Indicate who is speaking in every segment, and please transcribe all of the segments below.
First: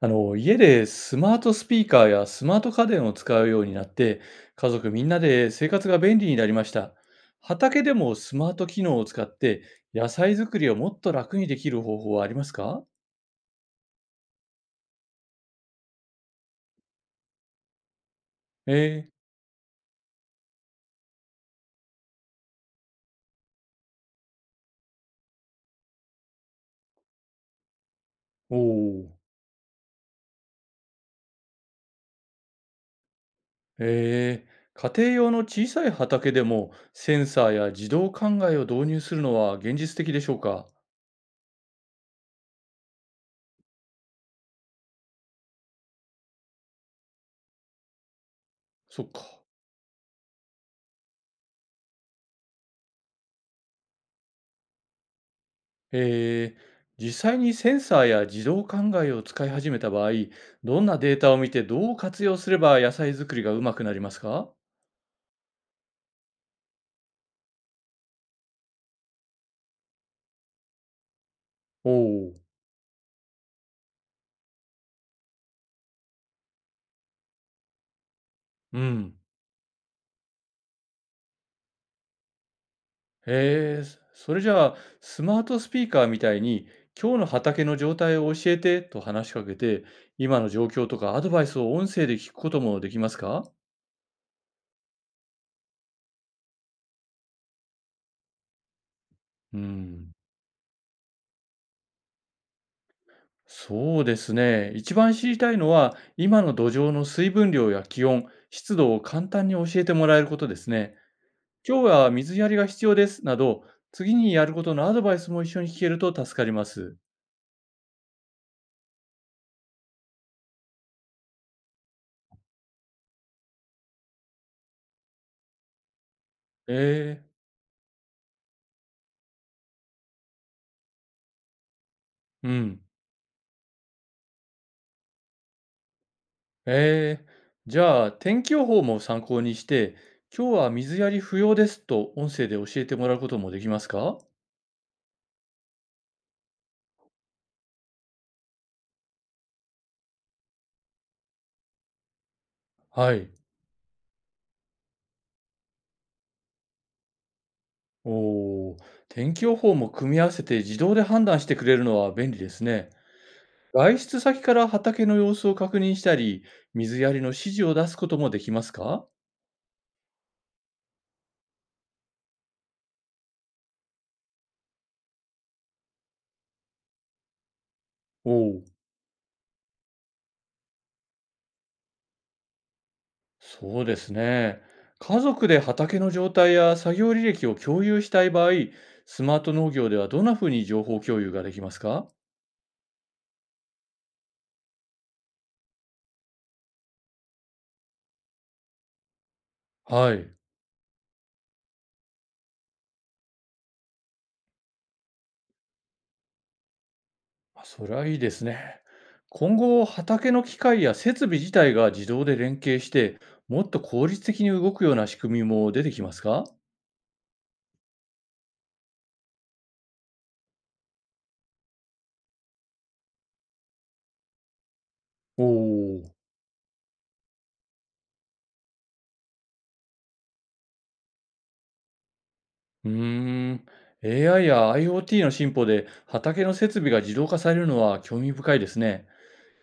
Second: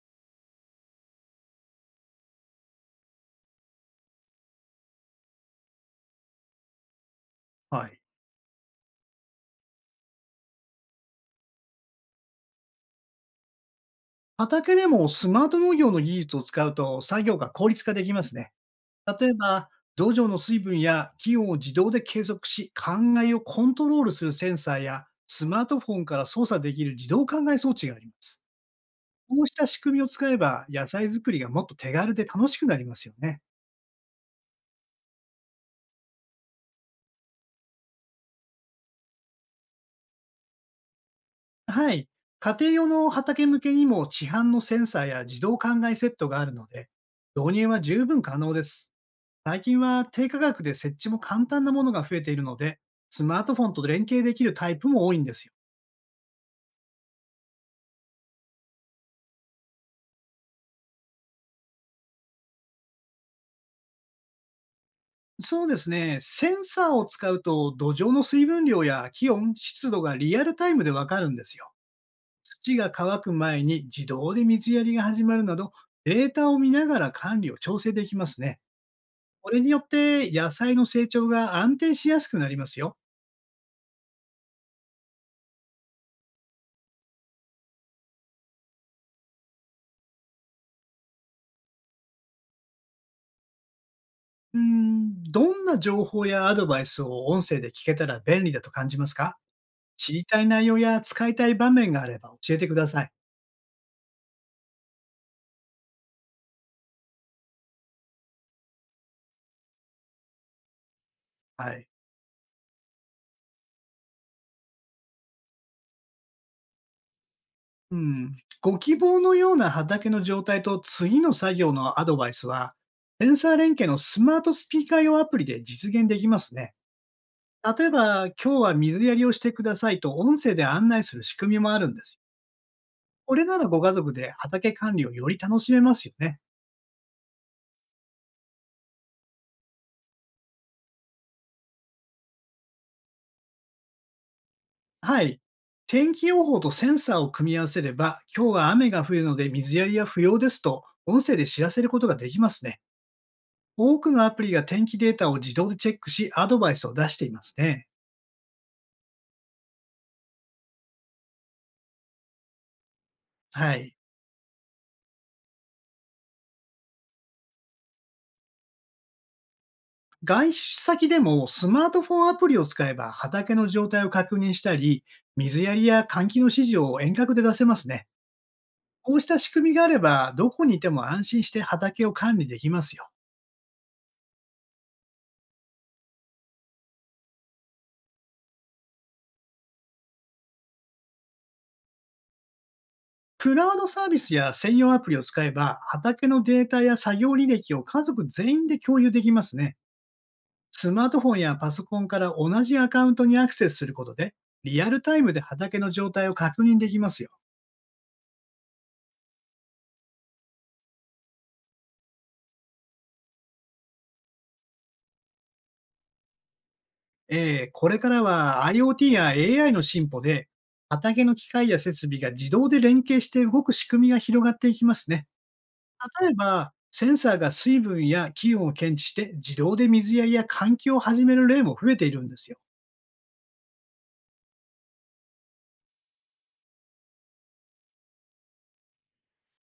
Speaker 1: 家でスマートスピーカーやスマート家電を使うようになって、家族みんなで生活が便利になりました。畑
Speaker 2: は
Speaker 1: で
Speaker 2: い。
Speaker 1: もスマート機能を使って野菜作りをもっと楽にできる方法はありますか？
Speaker 2: 畑でもスマート農業の技術を使うと作業が効率化できますね。
Speaker 1: えー、
Speaker 2: 例えば、土壌の水分や気温を自動で計測し、灌漑をコントロールするセンサーや、スマートフォンから操作できる自動灌漑装置があります。
Speaker 1: おお。
Speaker 2: こうした仕組みを使えば、野菜作りがもっと手軽で楽しくなりますよね。
Speaker 1: え家庭用の小さい畑でもセンサーや自動灌漑を導入するのは現実的でしょうか？
Speaker 2: はい。家庭用の畑向けにも市販のセンサーや自動灌漑セットがあるので、導入は十分可能です。
Speaker 1: そっか。
Speaker 2: 最近は低価格で設置も簡単なものが増えているので、スマートフォンと連携できるタイプも多いんですよ。
Speaker 1: えー実際にセンサーや自動考えを使い始めた場合、どんなデータを見てどう活用すれば野菜作りがうまくなりますか？
Speaker 2: そうですね。センサーを使うと土壌の水分量や気温、湿度がリアルタイムでわかるんですよ。
Speaker 1: おおう、
Speaker 2: 土が乾く前に自動で水やりが始まるなど、データを見ながら管理を調整できますね。
Speaker 1: うん。
Speaker 2: これによって野菜の成長が安定しやすくなりますよ。
Speaker 1: へえ、それじゃあ、スマートスピーカーみたいに、今日の畑の状態を教えてと話しかけて、今の状況とかアドバイスを音声で聞くこともできますか？
Speaker 2: うーん、どんな情報やアドバイスを音声で聞けたら便利だと感じますか？
Speaker 1: う
Speaker 2: 知
Speaker 1: ん、
Speaker 2: りたい内容や使いたい場面があれば教えてください。
Speaker 1: そうですね。一番知りたいのは、今の土壌の水分量や気温、湿度を簡単に教えてもらえることですね。
Speaker 2: は
Speaker 1: 今日
Speaker 2: い。
Speaker 1: は水やりが必要です。など、次にやることのアドバイスも一緒に聞けると助かります。
Speaker 2: うん。ご希望のような畑の状態と次の作業のアドバイスは、センサー連携のスマートスピーカー用アプリで実現できますね。
Speaker 1: ええ、
Speaker 2: 例えば、今日は水やりをしてくださいと音声で案内する仕組みもあるんですよ。
Speaker 1: うん。
Speaker 2: これならご家族で畑管理をより楽しめますよね。
Speaker 1: ええ。じゃあ、天気予報も参考にして、今日は水やり不要ですと音声で教えてもらうこともできますか？
Speaker 2: はい。天気予報とセンサーを組み合わせれば、今日は雨が降るので水やりは不要ですと音声で知らせることができますね。
Speaker 1: はい。
Speaker 2: 多くのアプリが天気データを自動でチェックし、アドバイスを出していますね。
Speaker 1: おお、天気予報も組み合わせて自動で判断してくれるのは便利ですね。
Speaker 2: はい。
Speaker 1: 外出先から畑の様子を確認したり、水やりの指示を出すこともできますか？
Speaker 2: 外出先でもスマートフォンアプリを使えば畑の状態を確認したり、水やりや換気の指示を遠隔で出せますね。
Speaker 1: おおー。
Speaker 2: こうした仕組みがあれば、どこにいても安心して畑を管理できますよ。
Speaker 1: そうですね。家族で畑の状態や作業履歴を共有したい場合、スマート農業ではどんなふうに情報共有ができますか？
Speaker 2: クラウドサービスや専用アプリを使えば、畑のデータや作業履歴を家族全員で共有できますね。
Speaker 1: はい。
Speaker 2: スマートフォンやパソコンから同じアカウントにアクセスすることで、リアルタイムで畑の状態を確認できますよ。
Speaker 1: あ、それはいいですね。今後、畑の機械や設備自体が自動で連携して、もっと効率的に動くような仕組みも出てきますか？
Speaker 2: これからは IoT や AI の進歩で、畑の機械や設備が自動で連携して動く仕組みが広がっていきますね。
Speaker 1: おおー、
Speaker 2: 例えば、センサーが水分や気温を検知して、自動で水やりや換気を始める例も増えているんですよ。
Speaker 1: うーん。AI や IoT の進歩で畑の設備が自動化されるのは興味深いですね。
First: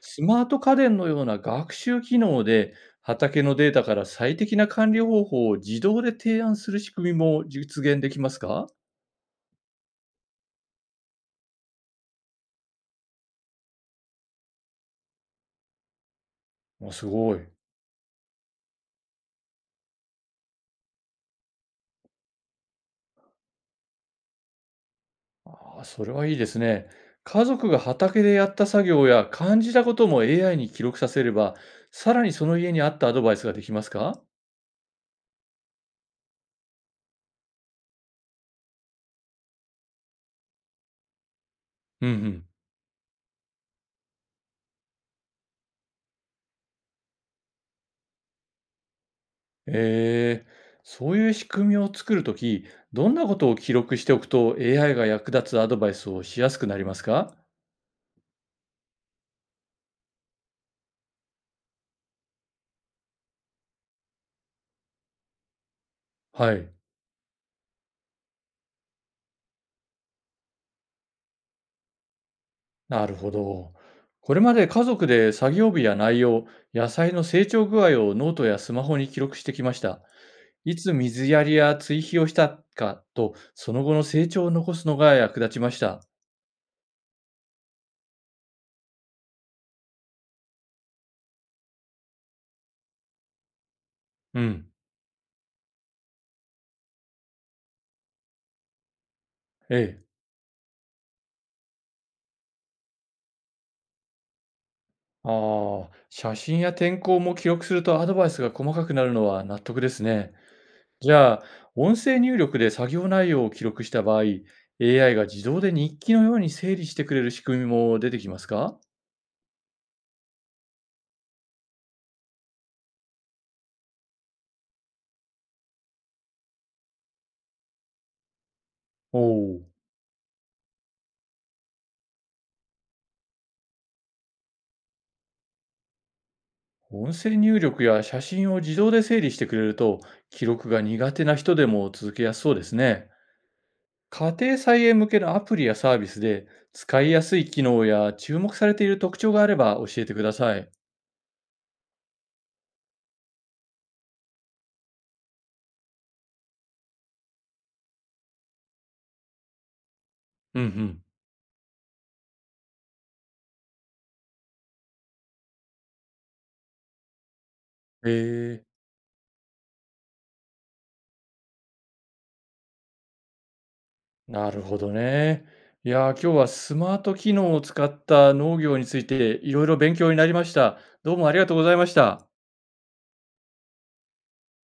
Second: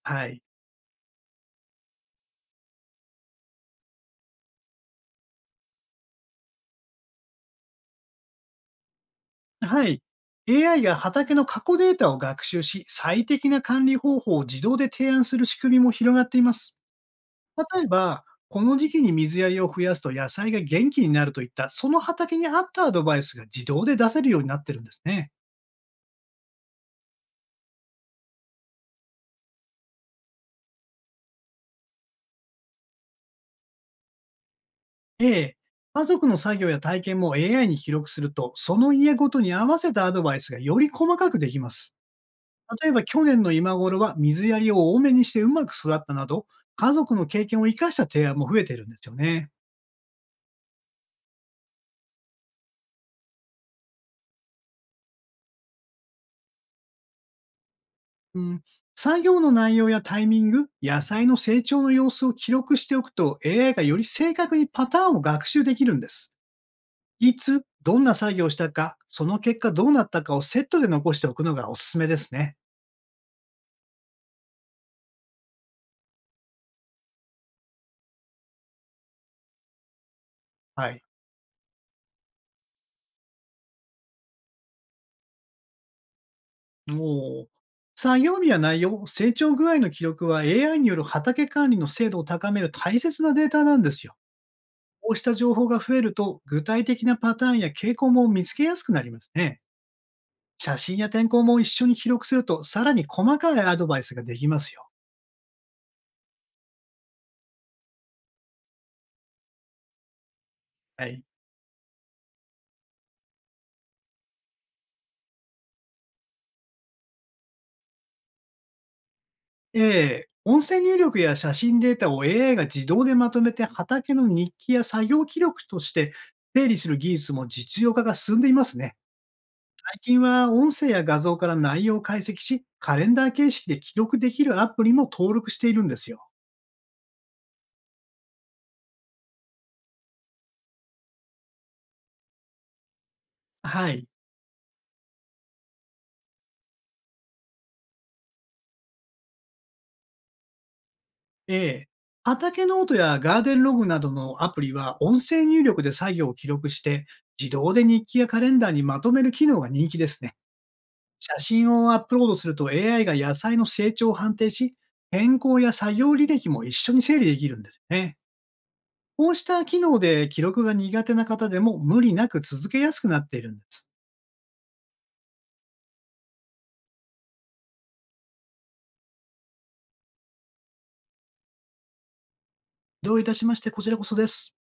Speaker 1: ス
Speaker 2: はい。
Speaker 1: マート家電のような学習機能で、畑のデータから最適な管理方法を自動で提案する仕組みも実現できますか？
Speaker 2: はい。AI が畑の過去データを学習し、最適な管理方法を自動で提案する仕組みも広がっています。
Speaker 1: あ、すごい。
Speaker 2: 例えば、この時期に水やりを増やすと野菜が元気になるといった、その畑に合ったアドバイスが自動で出せるようになってるんですね。
Speaker 1: ああ、それはいいですね。家族が畑でやった作業や感じたことも AI に記録させれば、さらにその家に合ったアドバイスができますか？
Speaker 2: ええ。家族の作業や体験も AI に記録すると、その家ごとに合わせたアドバイスがより細かくできます。
Speaker 1: うんうん。
Speaker 2: 例えば去年の今頃は水やりを多めにしてうまく育ったなど、家族の経験を生かした提案も増えているんですよね。
Speaker 1: ええ。そういう仕組みを作るとき、どんなことを記録しておくと AI が役立つアドバイスをしやすくなりますか？
Speaker 2: うん、作業の内容やタイミング、野菜の成長の様子を記録しておくと AI がより正確にパターンを学習できるんです。
Speaker 1: はい。
Speaker 2: いつ、どんな作業をしたか、その結果どうなったかをセットで残しておくのがおすすめですね。
Speaker 1: なるほど。これまで家族で作業日や内容、野菜の成長具合をノートやスマホに記録してきました。い
Speaker 2: は
Speaker 1: つ
Speaker 2: い。
Speaker 1: 水やりや追肥をしたかと、その後の成長を残すのが役立ちました。
Speaker 2: もう、作業日や内容、成長具合の記録は AI による畑管理の精度を高める大切なデータなんですよ。
Speaker 1: うん。
Speaker 2: こうした情報が増えると、具体的なパターンや傾向も見つけやすくなりますね。
Speaker 1: ええ。
Speaker 2: 写真や天候も一緒に記録すると、さらに細かいアドバイスができますよ。
Speaker 1: ああ、写真や天候も記録するとアドバイスが細かくなるのは納得ですね。
Speaker 2: は
Speaker 1: じ
Speaker 2: い。
Speaker 1: ゃあ、音声入力で作業内容を記録した場合、AI が自動で日記のように整理してくれる仕組みも出てきますか？
Speaker 2: ええ、音声入力や写真データを AI が自動でまとめて、畑の日記や作業記録として整理する技術も実用化が進んでいますね。
Speaker 1: おおー。
Speaker 2: 最近は音声や画像から内容を解析し、カレンダー形式で記録できるアプリも登録しているんですよ。
Speaker 1: 音声入力や写真を自動で整理してくれると、記録が苦手な人でも続けやすそうですね。
Speaker 2: はい。
Speaker 1: 家庭菜園向けのアプリやサービスで、使いやすい機能や注目されている特徴があれば教えてください。
Speaker 2: ええ。畑ノートやガーデンログなどのアプリは音声入力で作業を記録して、自動で日記やカレンダーにまとめる機能が人気ですね。
Speaker 1: うんうん。
Speaker 2: 写真をアップロードすると AI が野菜の成長を判定し、変更や作業履歴も一緒に整理できるんですよね。
Speaker 1: え
Speaker 2: こうした機能で記録が苦手な方でも無理なく続けやすくなっているんです。
Speaker 1: え、なるほどね。いやー、今日はスマート機能を使った農業についていろいろ勉強になりました。どうもありがとうございました。
Speaker 2: どういたしまして、こちらこそです。